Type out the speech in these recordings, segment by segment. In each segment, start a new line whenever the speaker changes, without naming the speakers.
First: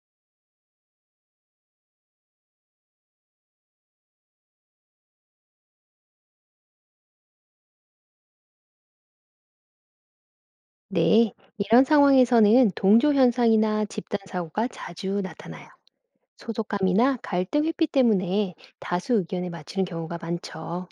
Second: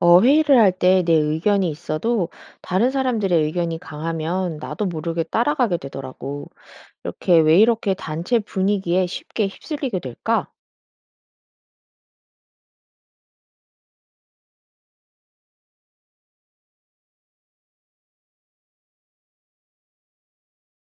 회의를 할 때 내 의견이 있어도 다른 사람들의 의견이 강하면 나도 모르게 따라가게 되더라고. 이렇게 왜 이렇게 단체 분위기에 쉽게 휩쓸리게 될까?
네, 이런 상황에서는 동조 현상이나 집단 사고가 자주 나타나요. 소속감이나 갈등 회피 때문에 다수 의견에 맞추는 경우가 많죠.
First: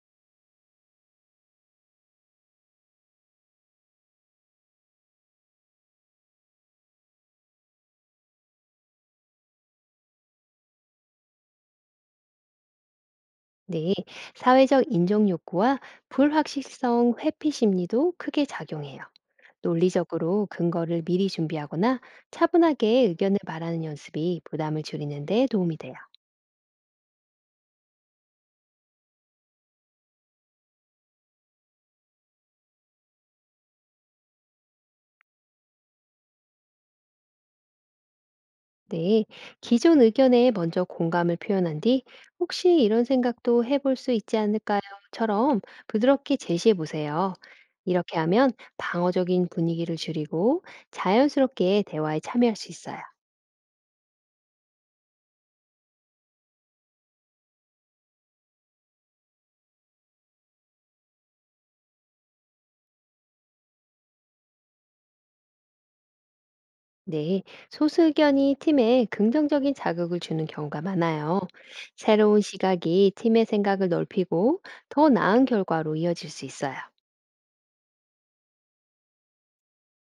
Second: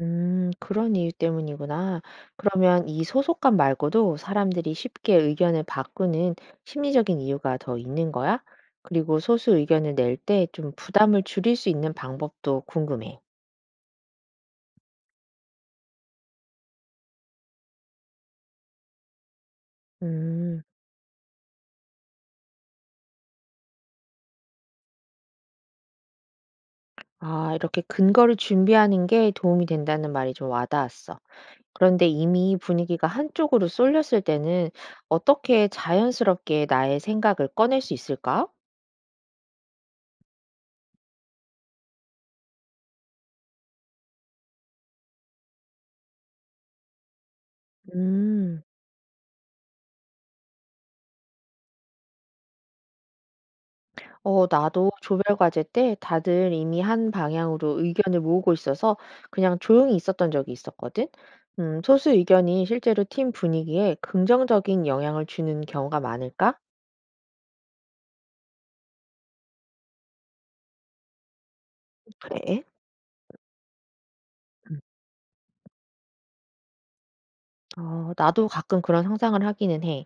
그런 이유 때문이구나. 그러면 이 소속감 말고도 사람들이 쉽게 의견을 바꾸는 심리적인 이유가 더 있는 거야? 그리고 소수 의견을 낼 때 좀 부담을 줄일 수 있는 방법도 궁금해.
네, 사회적 인정 욕구와 불확실성 회피 심리도 크게 작용해요. 논리적으로
음.
근거를 미리 준비하거나 차분하게 의견을 말하는 연습이 부담을 줄이는 데 도움이 돼요.
아, 이렇게 근거를 준비하는 게 도움이 된다는 말이 좀 와닿았어. 그런데 이미 분위기가 한쪽으로 쏠렸을 때는 어떻게 자연스럽게 나의 생각을 꺼낼 수 있을까?
네, 기존 의견에 먼저 공감을 표현한 뒤 "혹시 이런 생각도 해볼 수 있지 않을까요?"처럼 부드럽게 제시해 보세요. 이렇게 하면
음.
방어적인 분위기를 줄이고 자연스럽게 대화에 참여할 수 있어요.
나도 조별 과제 때 다들 이미 한 방향으로 의견을 모으고 있어서 그냥 조용히 있었던 적이 있었거든. 소수 의견이 실제로 팀 분위기에 긍정적인 영향을 주는 경우가 많을까?
네, 소수 의견이 팀에 긍정적인 자극을 주는 경우가 많아요. 새로운
그래.
시각이 팀의 생각을 넓히고
음.
더 나은 결과로 이어질 수 있어요.
나도 가끔 그런 상상을 하기는 해.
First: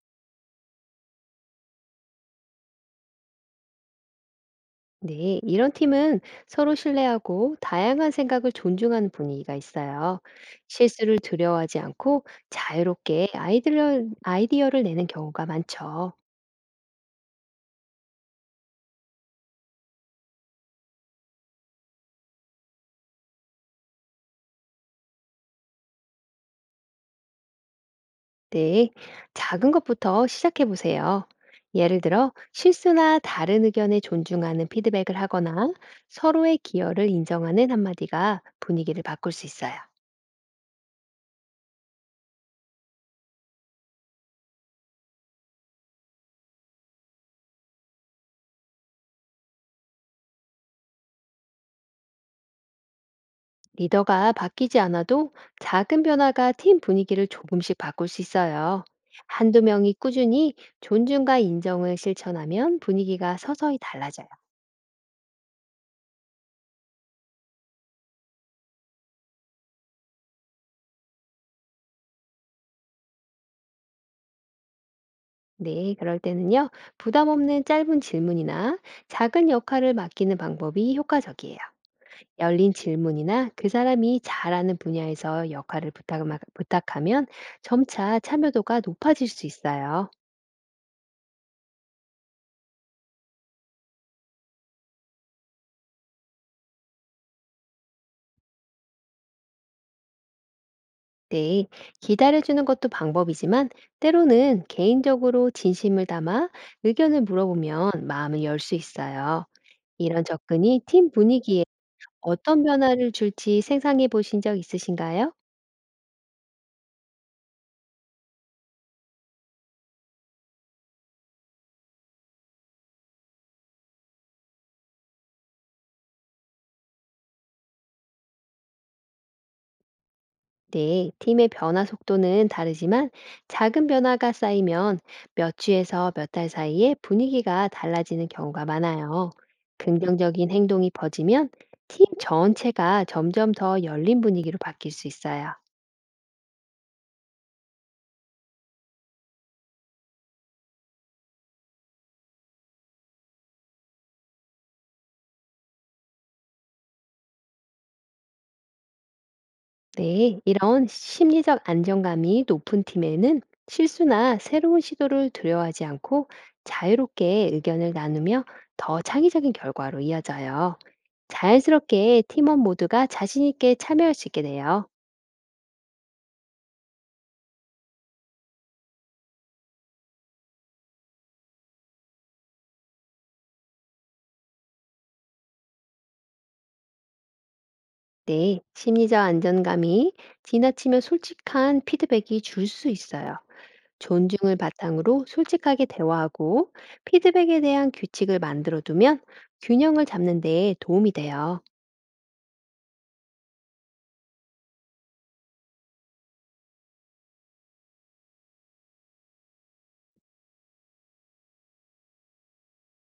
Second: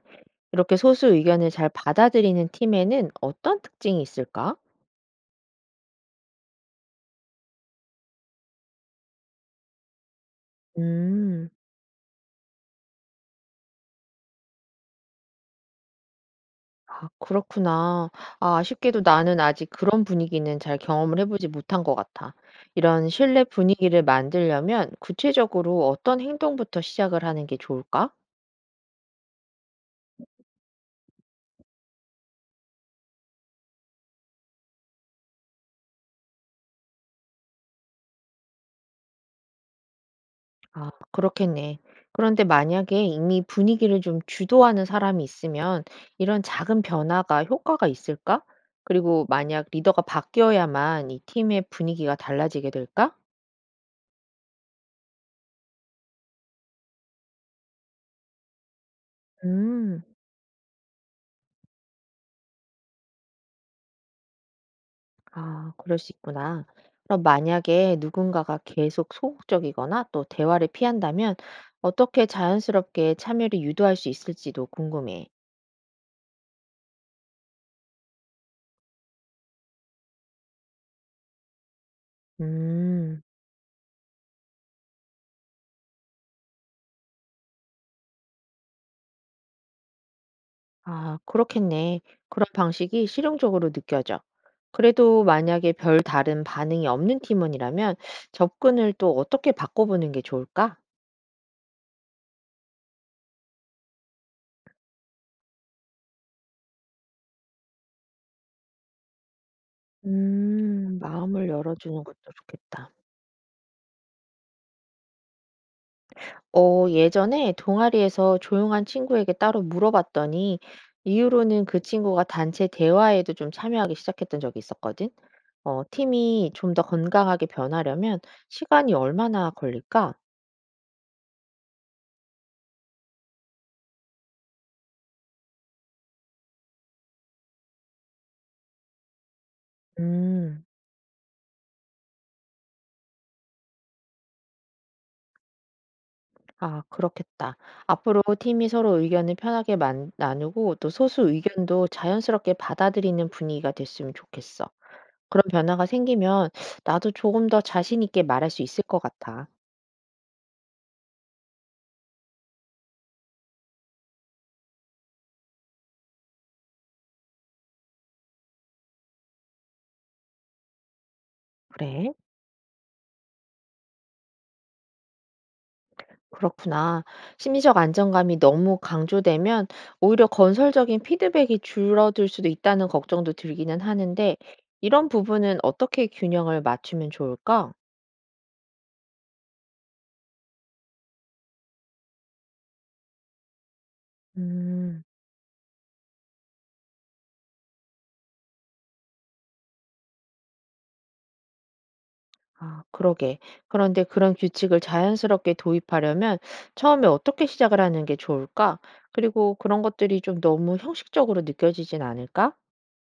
이렇게 소수 의견을 잘 받아들이는 팀에는 어떤 특징이 있을까?
네, 이런 팀은 서로 신뢰하고 다양한 생각을 존중하는 분위기가 있어요. 실수를
음.
두려워하지 않고 자유롭게 아이디어를 내는 경우가 많죠.
아, 그렇구나. 아, 아쉽게도 나는 아직 그런 분위기는 잘 경험을 해 보지 못한 것 같아. 이런 실내 분위기를 만들려면 구체적으로 어떤 행동부터 시작을 하는 게 좋을까?
네, 작은 것부터 시작해 보세요. 예를 들어, 실수나 다른 의견에 존중하는 피드백을 하거나 서로의 기여를 인정하는 한마디가 분위기를 바꿀 수 있어요.
아, 그렇겠네. 그런데 만약에 이미 분위기를 좀 주도하는 사람이 있으면 이런 작은 변화가 효과가 있을까? 그리고 만약 리더가 바뀌어야만 이 팀의 분위기가 달라지게 될까?
리더가 바뀌지 않아도 작은 변화가 팀 분위기를 조금씩 바꿀 수 있어요. 한두 명이
음.
꾸준히 존중과 인정을 실천하면 분위기가 서서히 달라져요.
아, 그럴 수 있구나. 그럼 만약에 누군가가 계속 소극적이거나 또 대화를 피한다면 어떻게 자연스럽게 참여를 유도할 수 있을지도 궁금해.
네, 그럴 때는요, 부담 없는 짧은 질문이나 작은 역할을 맡기는 방법이 효과적이에요. 열린
음.
질문이나 그 사람이 잘하는 분야에서 역할을 부탁하면 점차 참여도가 높아질 수 있어요.
아, 그렇겠네. 그런 방식이 실용적으로 느껴져. 그래도 만약에 별 다른 반응이 없는 팀원이라면 접근을 또 어떻게 바꿔보는 게 좋을까?
네, 기다려주는 것도 방법이지만 때로는 개인적으로 진심을 담아 의견을 물어보면 마음을 열 수 있어요. 이런 접근이 팀
마음을
분위기에
열어주는 것도
어떤
좋겠다.
변화를 줄지 생각해 보신 적 있으신가요?
예전에 동아리에서 조용한 친구에게 따로 물어봤더니 이후로는 그 친구가 단체 대화에도 좀 참여하기 시작했던 적이 있었거든. 팀이 좀 더 건강하게 변하려면 시간이 얼마나 걸릴까?
네, 팀의 변화 속도는 다르지만 작은 변화가 쌓이면 몇 주에서 몇 달 사이에 분위기가 달라지는 경우가 많아요. 긍정적인
음.
행동이 퍼지면 팀 전체가 점점 더 열린 분위기로 바뀔 수 있어요.
아, 그렇겠다. 앞으로 팀이 서로 의견을 편하게 나누고 또 소수 의견도 자연스럽게 받아들이는 분위기가 됐으면 좋겠어. 그런 변화가 생기면 나도 조금 더 자신 있게 말할 수 있을 것 같아.
네, 이런 심리적 안정감이 높은 팀에는 실수나 새로운 시도를 두려워하지 않고 자유롭게 의견을 나누며 더 창의적인 결과로 이어져요.
그래.
자연스럽게 팀원 모두가 자신 있게 참여할 수 있게 돼요.
그렇구나. 심리적 안정감이 너무 강조되면 오히려 건설적인 피드백이 줄어들 수도 있다는 걱정도 들기는 하는데, 이런 부분은 어떻게 균형을 맞추면 좋을까?
네, 심리적 안정감이 지나치면 솔직한 피드백이 줄 수 있어요. 존중을
음.
바탕으로 솔직하게 대화하고 피드백에 대한 규칙을 만들어 두면 균형을 잡는 데 도움이 돼요.
아, 그러게. 그런데 그런 규칙을 자연스럽게 도입하려면 처음에 어떻게 시작을 하는 게 좋을까? 그리고 그런 것들이 좀 너무 형식적으로 느껴지진 않을까?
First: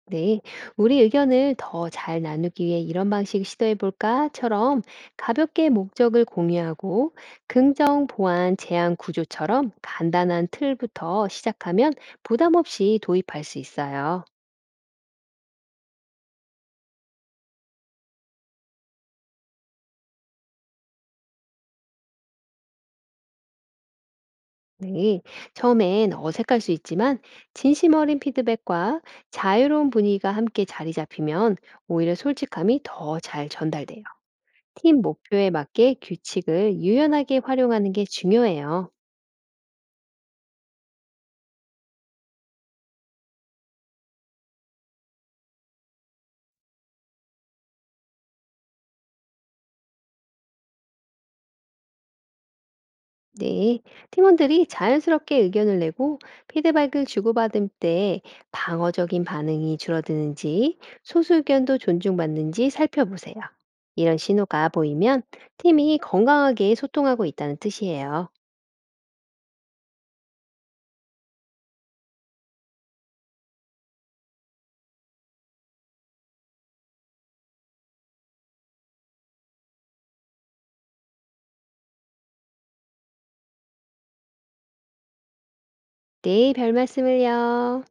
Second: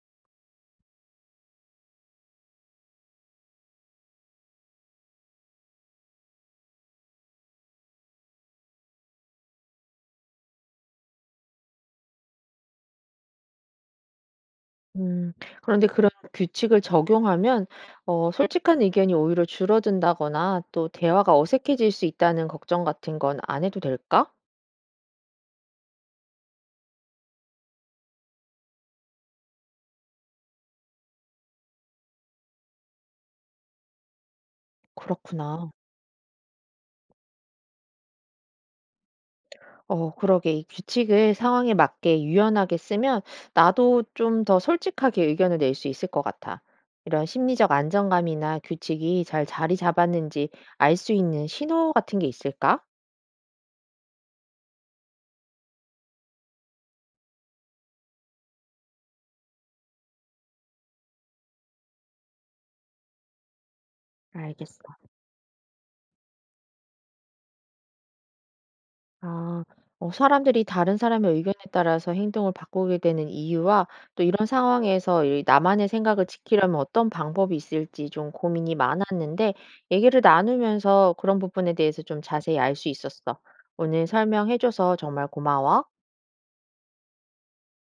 네, "우리 의견을 더 잘 나누기 위해 이런 방식 시도해 볼까?"처럼 가볍게 목적을 공유하고 긍정, 보완, 제한 구조처럼 간단한 틀부터 시작하면 부담 없이 도입할 수 있어요.
음. 그런데 그런 규칙을 적용하면 솔직한 의견이 오히려 줄어든다거나 또 대화가 어색해질 수 있다는 걱정 같은 건 안 해도 될까?
네, 처음엔 어색할 수 있지만 진심 어린 피드백과 자유로운 분위기가 함께 자리 잡히면 오히려 솔직함이 더 잘 전달돼요. 팀 목표에
그렇구나.
맞게 규칙을 유연하게 활용하는 게 중요해요.
그러게, 이 규칙을 상황에 맞게 유연하게 쓰면 나도 좀 더 솔직하게 의견을 낼 수 있을 것 같아. 이런 심리적 안정감이나 규칙이 잘 자리 잡았는지 알 수 있는 신호 같은 게 있을까?
네, 팀원들이 자연스럽게 의견을 내고 피드백을 주고받을 때 방어적인 반응이 줄어드는지 소수 의견도 존중받는지 살펴보세요. 이런 신호가
알겠어.
보이면 팀이 건강하게 소통하고 있다는 뜻이에요.
아, 사람들이 다른 사람의 의견에 따라서 행동을 바꾸게 되는 이유와 또 이런 상황에서 이 나만의 생각을 지키려면 어떤 방법이 있을지 좀 고민이 많았는데 얘기를 나누면서 그런 부분에 대해서 좀 자세히 알 수 있었어. 오늘 설명해줘서 정말 고마워.
네, 별 말씀을요.